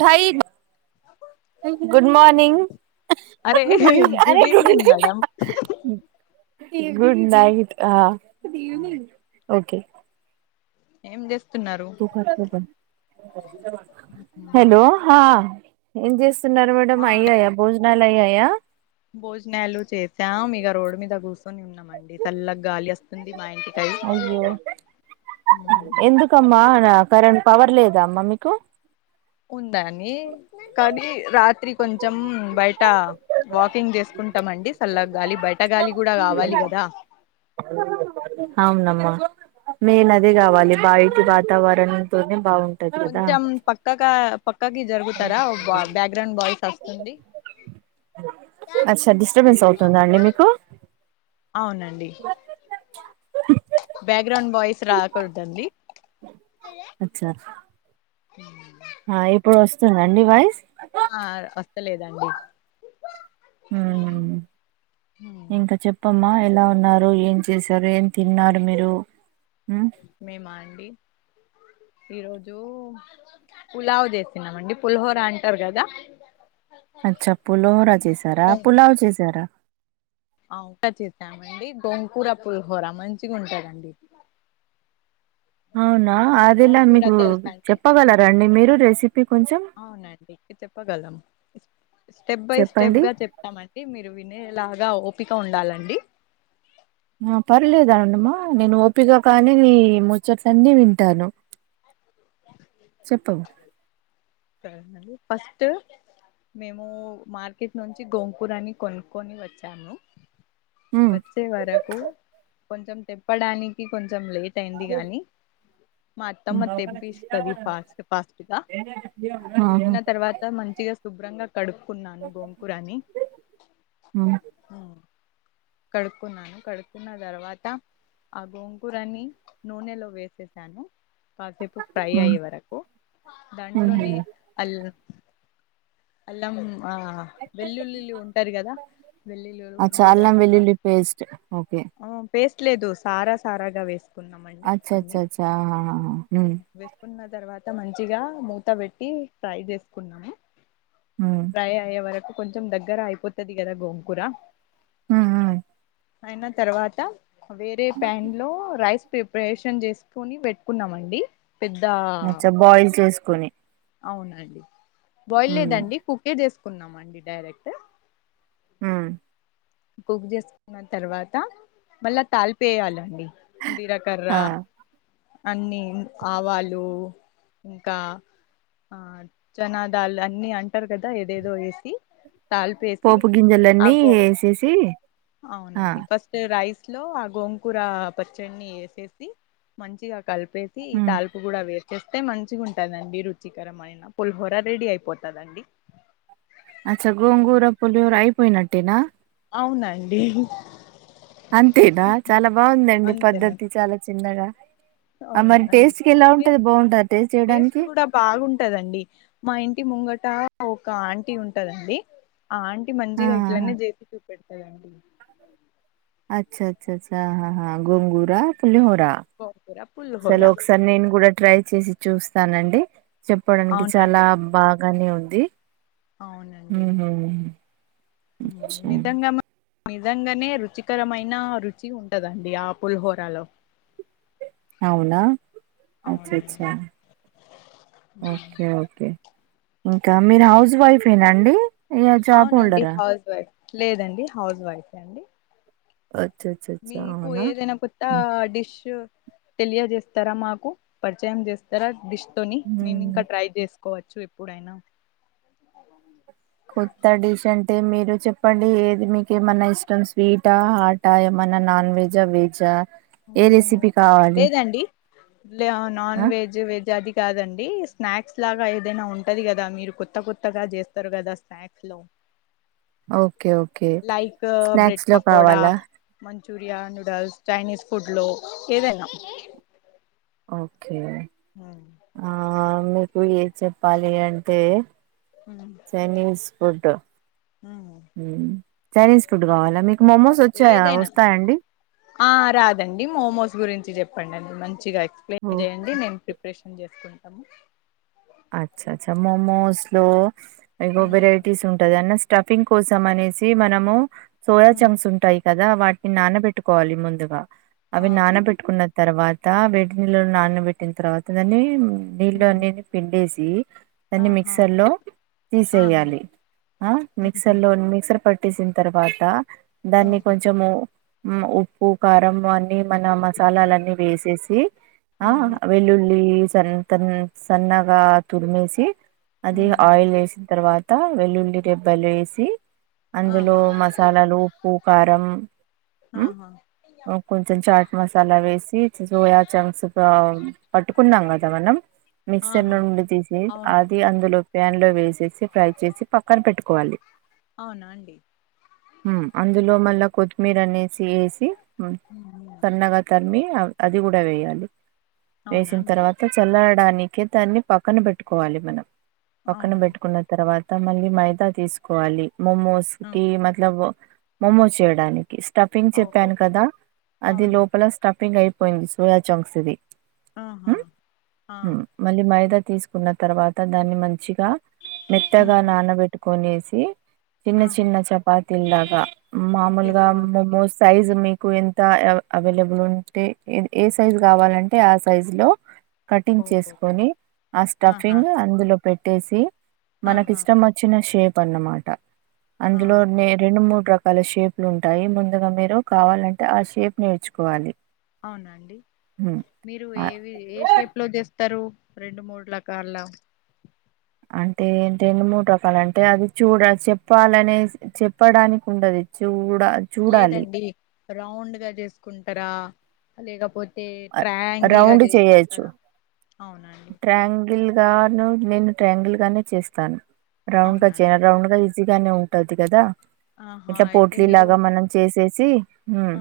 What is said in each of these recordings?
టైబ్ అ good morning అరే good evening good అరే good evening madam good night ఆ ఓకే ఏమో హలో హా ఏం చే తిన్నారా ఆ మేడమ్ అయ్యాయా భోజనాలు అయ్యాయా భోజనాలు చేసాం ఇగ రోడ్డు మీద కూసోని ఉన్నామండి చల్లగా గాలి వస్తుంది మా ఇంటికై అయ్యో ఎందుకమ్మా నా కరెం పవర్ లేదా అమ్మా మీకు ఉందాని కానీ రాత్రి కొంచెం బయట వాకింగ్ చేసుకుంట ఉంటామండి చల్లగ గాలి బయట గాలి కూడా కావాలి కదా అవునమ్మా మెయిన్ అదే కావాలి బయట అవును వాతావరణంతోనే బాగుంటది కదా కొంచెం పక్కగా పక్కకి జరుగుతారా బ్యాక్గ్రౌండ్ వాయిస్ వస్తుంది అచ్చ డిస్టర్బెన్స్ అవుతుందా అండి మీకు అవునండి బ్యాక్గ్రౌండ్ వాయిస్ రాకూడదండి అచ్చ ఇప్పుడు వస్తుందండి వాయిస్ ఆ వస్తలేదండి మ్మ్ హ ఇంకా చెప్పమ్మా ఎలా ఉన్నారు ఏం చేశారు ఏం తిన్నారు మీరు మ్మ్ మేమా అండి ఈరోజు పులావ్ చేసినం అండి పులహోర అంటారు కదా అచ్చా పుల్లహొరా చేసారా పులావ్ చేసారా ఆ చేసామండి గోంకూర పులిహోర మంచిగా ఉంటుందండి అవున అదిలా మీకు తెలుసా అండి చెప్పగలర అండి మీరు రెసిపీ కొంచెం అవునండి చెప్పగలం స్టెప్ బై స్టెప్ చెప్పండి గా చెప్తామండి. మీరు వినేలాగా ఓపిక ఉండాలండి ఆ పర్లేదు అన్నమా నేను ఓపిక కానీ నీ ముచ్చట్లన్నీ వింటాను చెప్పవు ఫస్ట్ మేము మార్కెట్ నుంచి గోంగూరని కొనుక్కొని వచ్చాము ఉమ్ వచ్చే వరకు కొంచెం తిప్పడానికి కొంచం చం లేట్ అయింది గాని మా ఉమ్, అత్తమ్మ తెంపిస్తది ఫాస్ట్ ఫాస్ట్ గా ఆహా ఇచ్చిన ఉమ్ తర్వాత మంచిగా శుభ్రంగా కడుక్కున్నాను గోంగూర అని ఉమ్ కడుక్కున్నాను. కడుక్కున్న తర్వాత ఆ గోంగూరని నూనెలో వేసేసాను కాసేపు ఫ్రై ఉమ్ అయ్యే వరకు దాంట్లోనే అల్ అల్లం ఆ వెల్లుల్లిల్లు ఉంటారు కదా వెల్లుల్లురు అచ్చా వీరా అల్లం వెల్లుల్లి పేస్ట్ ఓకే పేస్ట్ లేదు సారా సారాగా వే అచ్చ అచ్చ అచ్చ హా హా వేసుకున్న తర్వాత మంచిగా మూత పెట్టి ఫ్రై చేసుకున్నాము ఉమ్ ట్రై అయ్యే వరకు కొంచెం దగ్గర అయిపోతుది కదా గోంగూర హమ్ హమ్ అయిన తర్వాత వేరే ప్యాన్ లో రైస్ ప్రిపరేషన్ చేసుకని పెట్టుకున్నామండి పెద్ద కొని అవునండి బాయిల్ లేదండి కుక్కే చేసుకున్నామ అండి డైరెక్ట్ హమ్ కుక్ చేసుకున్న తర్వాత మళ్ళా తాళపు వెయ్యాలండి జీలకర్ర ఆ అన్ని ఆవాలు ఇంకా ఆ జనా దాలు అన్ని అంటారు కదా ఏదేదో వేసి తాలిపేసి పోపు ఆ గింజలన్నీ గో వేసేసి అవునండి ఫస్ట్ రైస్ ఇట్ లో ఆ గోకూర పచ్చడిని వేసేసి మంచిగా కలిపేసి ఈ ఉమ్ తలుపు కూడా వేసేసి స్తే మంచిగా ఉంటదండి రుచికరమయిైన పుల్హోర రెడీ అయిపోతుందండి అచ్చా గోంగూర పులిహోర అయిపోయినట్టేనా అవునండి అంతేనా చాలా బాగుందండి అంతేనా పద్ధతి చాలా చిన్నగా ఆ అవునా మరి అండి టేస్ట్ కి ఎలా ఉంటది టేస్ట్ బాగుంటది టేస్ట్ కూడా బాగుంటదండి మా ఇంటి ముంగట ఒక ఆంటీ ఉంటదండి ఆ ఆంటీ మంచిగా ఆహా ఇట్లనే చేపి చూ చేస్తదండి అచ్చ అచ్చా గోంగూర, పులిహోర గోంగూర పులిహోర సలు ఒకసారి నేను కూడా ట్రై చేసి చూస్తానండి చెప్పడానికి చాలా అవునండి బాగానే ఉంది అవునండి ఉహ నిజంగా నిజంగానే రుచికరమైన రుచి ఉండదండి ఆ పులుహోరలో అవునా అచ్చచ్చ అవునండి ఓకే ఓకే ఇంకా మీరు హౌస్ వైఫ్ ఏనాండి అవునండి హౌస్ వైఫ్ లేదండి హౌస్ వైఫ్ అండి అచ్చ అచ్చ అచ్చ మీకు అవునా ఏదైనా కొత్త డిష్ తెలియజేస్తారా మాకు పరిచయం చేస్తారా డిష్ తోని నేను ఉమ్ ఇంకా ట్రై చేసు కోవచ్చు ఎప్పుడైనా కొత్త డిష్ అంటే మీరు చెప్పండి ఏది మీకు ఏమన్నా ఇష్టం స్వీటా హాటా ఏమన్ నాన్ వెజా వెజ్జా లేదండి నాన్ ఆ వెజ్ వెజ్ అది కాదండి స్నాక్స్ లాగా ఏదైనా ఉంటది కదా మీరు కొత్త కొత్తగా చేస్తరు కదా స్నాక్స్ లో ఓ లైక్ బ్రెడ్ పకోడా కావాలా మ మంచూరియా నూడల్స్ చైనీస్ ఫుడ్ లో ఏదైనా ఓకే ఆ మీకు ఏ చెప్పాలి అంటే చైనిస్ ఫుడ్ చైనీస్ ఫుడ్ కావాల మీ ఏదైనా ఆ రాదండి మోమోస్ గురించి చెప్ చెప్పండి మంచిగా ఓ ఎక్స్ప్లెయిన్ చేయండి మేము ప్రిపరేషన్ చేసుకుంటాము అచ్చ అచ్చ మోమోస్ లో ఇగ వెరైటీస్ ఉంటది అన్న స్టఫింగ్ కోసం అనేసి మనము సోయా చంక్స్ ఉంటాయి కదా కదా వాటిని నానబెట్టుకోవాలి ముందుగా అవి ఆహా నానబెట్టుకున్న తర్వాత అ బెడ్ నీళ్ళలో నానబెట్టిన తర్వాత దాన్ని నీళ్ళ అన్నిటిని పిండేసి దన్ని ఆహా మిక్సర్ లో ఆహా తీసేయాలి ఆ ఓహో మిక్సర్ లో మిక్సర్ పట్ తీసిన్ తరువాత దాన్ని ఉహు కొంచెం ఉ ఉప్పు కారం అన్ని మన మసాలాలన్నీ వేసేసి ఉహు వెల్లుల్లి సన్త్ సన్నగా తురిమేసి అది ఉహు ఆయిల్ వేసిన తర్వాత వెల్లుల్లి వెళ్ళి రెబ్బలు వేసి అందులో ఆహా మసాలాలు ఉప్పు కారం మ్మ్ ఆహా కొంచెం చాట్ మసాలా వేసి సోయా చమ్స్ పట్టుకున్నాం కదా మన అ మిక్సర్ లో నుండి తీసి అది అందులో ప్యాన్ లో వేసేసి ఫ్రై చేసి పక్కన పెట్టుకోవాలి అవునా అండి ఉ అందులో మళ్ళా కొత్తిమీర అనేసి వేసి ఉ ఉహు సన్నగా తరిమి అది కూడా వేయాలి అవునా వేసిన అండి తర్వాత చల్లరడానికే దాన్ని పక్కన పెట్టుకోవాలి పక్కన అవునా పెట్టుకున్న తర్వాత మళ్ళీ మైదా తీసుకోవాలి మొమోస్ కి మల్ల మమో చేయడానికి స్టఫింగ్ ఓహో చెప్పాను కదా అది అవునండి లోపల స్టఫింగ్ అయి పోయి సూయ చొంక్సది ఆహా ఆ మళ్ళీ మైదా తీసుకున్న తర్వాత దాన్ని మంచిగా ఉహు మెత్తగా నానబెట్టుకొనేసి చిన్న ఆహా! చిన్న చపాతిళ్ళాగా మామూలుగా చేసుకోవాలండి. మొమోస్ సైజ్ మీక్ ఎంత అవైలబుల్ ఉంటే ఏ సైజు కావాలంటే ఆ సైజు లో కటింగ్ ఓహో! చేసుకొని ఆ ఆహా! స్టఫింగ్ అందులో పెట్టేసి మనకి ఆహా! ఇష్టం వచ్చిన షేప్ అన్నమాట అందులో ఆహా! రెండు మూడు రక రకాల షేప్లు ఉంటాయి. ముందుగా మీరు కావాలంటే ఆ షేప్ నేర్చుకోవాలి. అవునండి హ్మ్ మీరు అ ఏవి ఏ షేప్లో చేస్ స్తరు రెండు మూడు రకాల అంటే రెండు మూడ్ రకాలంటే అది చూడ చెప్పాలనేస్ చెప్పడానికి ఉండదు చూ డ చూడాలి. రౌండ్గ చేస్కుంటరా లేకపోతే తే అ ట్రాయాంగిల్గా రౌండ్ చేయొచ్చు చేస్కుంటరా ట్రయాంగిల్ గాను నేను ట్రయాంగిల్గానే చేస్తాను రౌండ్గా అవునా చేయను అండి. రౌండ్గ ఈ గానే ఉంటది కదా ఆహా! ఇట్ల అయితే పోట్లీ మీరు లాగా మనం చేసేసి హ్మ్ ఆ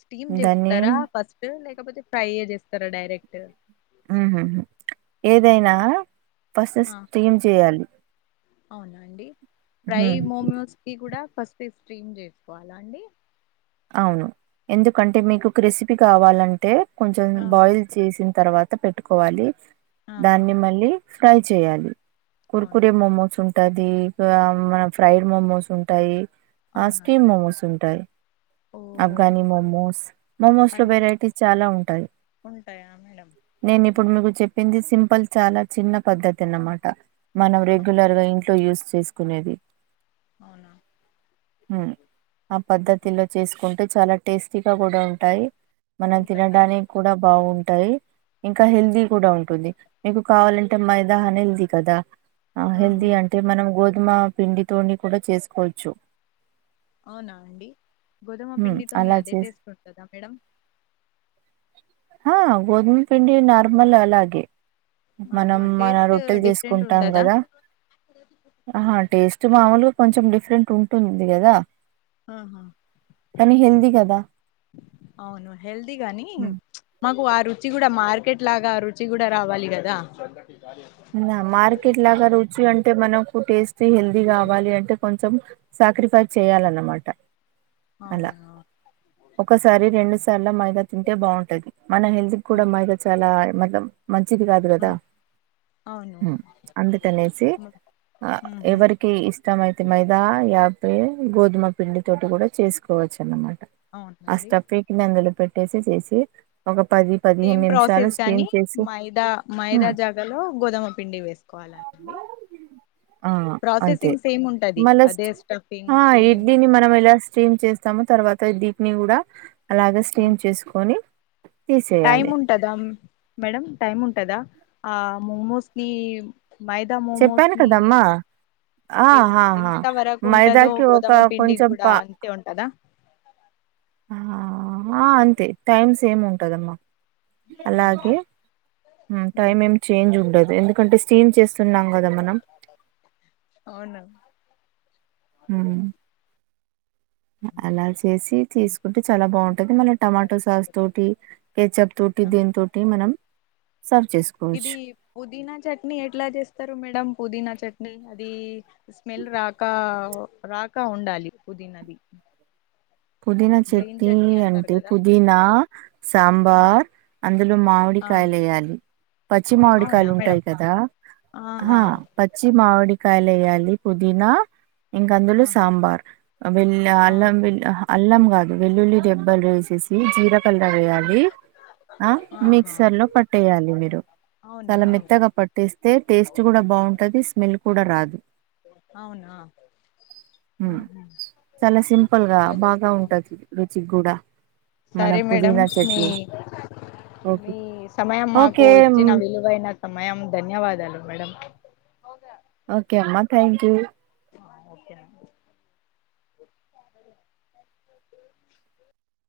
స్టీమ్ దాన్ని చేస్తారా ఫస్ట్ లేకపోతే ఫ్రైయే చేస్తారా డైరెక్ట్ మ్ హ్ ఏదైనా ఫస్ట్ ఆ! స్టీమ్ చేయాలి. అవునా అండి ఫ్రై ఉమ్ మోమోస్కి కూడా ఫస్టే స్ట్రీమ్ చేస్కోవాలా అండి. అవును ఎందుకంటే మీకు ఒక క్రేస్పీ కావాలంటే కొంచం ఆహా! బాయిల్ చేసి తర్వాత పెట్టుకోవాలి. ఆహా! దాన్ని మళ్ళీ ఫ్రై చేయాలి. అవునా కుర్కురే మొమోస్ ఉంటాది ఇంకా మన ఫ్రైడ్ మొమోస్ ఉంటాయి. అవునా ఆస్క్రీమ్ అండి మోమోస్ ఉంటాయి. ఓహో అఫ్ఘనీ మొమోస్ మొమోస్లో అరే వెరైటీస్ చాలా ఉంటాయి. ఉంటాయా మేడం నేన్ ఉమ్, ఇప్పుడు మీకు చెప్ రింది సింపల్ చాలా చిన్న పద్దతి అన్నమాట. మనం ఆ, రెగ్యులర్గా ఇంట్లో యూస్ చేస్కునేది అవునా మ్ ఆ పద్ధత్ చేస్కుంటే చాలా టేస్టీగా కూడా ఉంటాయి మనం ఉంటదా తినడానికి కూడా బాగుం టాయి ఇంకా హెల్దీ కూడా ఉంటుంది. అవునా మీకు కావాలంటే మైదా హనీ ఉంది కదా ఆ హెల్దీ ఆహా అంటే మనం గోధుమ పిండితోని కూడ చేస్కోవచ్చు. అవునా అండి గోధుమ పిండితోని అలా అదే చేసి టేస్ట్ ఉంటదా మేడం ఆ గోధుమ పిండి నార్మల్ అలాగే మనం ఆహా మన టేస్ట్ రొట్టెల్ డిఫరెంట్ తీస్కుంటాం ఉండదా కదా అహ టేస్ట్ మాముల్గ కొంచం డిఫరెంట్ ఉంటుంది గదా ఆహా కదా అవును హెల్దీ గాని హ్మ్. మాక్ కు ఆ రుచి గుడా మార్కెట్ లాగా రుచి గుడా రావాలి గదా మార్కెట్ లాగా రుచి అంటే మనకు టేస్టీ, హెల్తీ కావాలి అంటే కొంచం సాక్రిఫైస్ చేయాలన్నమాట అలా అవునా ఒకసారి రెండు సార్ల మైదా తింటే బాగుంటది. మన హెల్త్ కూడా అవును మైద చాలా మలం మంచిది కాదు ఉమ్ గదా అవును అందుకనేసి ఆ ఉహు ఎవరికి ఇష్టమైతే మైదా ఇగ అవ్వే గోధుమ పిండి తోటి గుడా చేస్కోవచ్చు అన్నమా ఆ అవునండి స్టఫ్పెకి కింద అందులో పెట్టేసి చేసి ఒక పది పదిహేను సేమ్ నిమిషాలు ప్రాసెస్ స్టీమ్ గాని చేసి మైదా మైదా హ్మ్. జాగలో గోధమ పిండి వేస్కోవాల అండి ఆ అంతే ప్రాసెసింగ్ సేమ్ ఉంటది అదే స్టఫింగ్ ఆ ఇద్ సేమ్ దీన్ని మనమ ట స్టీమ్ చేస్తామో తర్వాత డీప్ని కూడా అలాగ స్టీమ్ చేస్కోని టైమ్ తీసేయాలె. ఉంటదా మేడం టైమ్ ఉంటదా ఆ మోమోస్కీ మైదా మోమోస్ చెప్పాను ని కదమ్మా ఆహాహా ఇంత వరకు ఉంటదుో మైదాకి ఒక గోదమ పిండి కొంచెం కూడా పా అంతే ఉంటదా ఆ అంతే టైమ్స్ ఏమి ఉంటందమ్మా అవునా అలాగే ఉమ్. టైం ఏం చేంజ్ ఉండదు ఎందుకంటే స్టీమ్ చేస్తున్నాం కదా మనం అవున హమ్ అలా చేసి తీసుకుంటే చాలా బాగుంటది మన టమాటో సాస్ తోటి కేెచ్ప్ తోటి దీని ఆహా. తోటి మనం సర్వ్ చేసుకోవచ్చు ఇది పుదీనా చట్నీ ఎట్లా చేస్తారు మేడం పుదీనా చట్నీ అది స్మెల్ రాక రాక ఉండాలి పుదీనది పుదీనా చెట్టి అంటే పుదీనా సాంబార్ అందులో మామిడి ఆ కాయలు వేయాలి పచ్చి అవునా మామిడికాయలు ఉంటాయి మేడం కదా ఆ ఆహా పచ్చి మామిడికాయలు వయ్యాలి పుదీనా ఇంక అందులో ఆహా సాంబార్ వెల్ ఆ అల్లం వెల్ అల్లం కాదు వెల్లుల్లి డెబ్బలు వేసేసి జీలకర్ర వేయాలి ఆ ఆహా మిక్సర్ లో పట్టేయాలి మీరు అవునా చాలా మెత్తగా పట్టటిస్తే టేస్ట్ కూడా బావుంటది స్మెల్ కూడా రాదు అవునా హమ్ ఉమ్ హమ్ చాలా సింపుల్ గా అట్లా చేస్త బాగా ఉంటది రుచికి కూడా మన సరే మేడం పుదీనా మీ చట్నీ ఓకే మీ సమయం మాకు ఓకే ఇచ్చిన విలువైన సమయం ధన్యవాదాలు మేడం ప్రోగ్రాం ఓకే అమ్మా థ్యాంక్ యూ ఓకే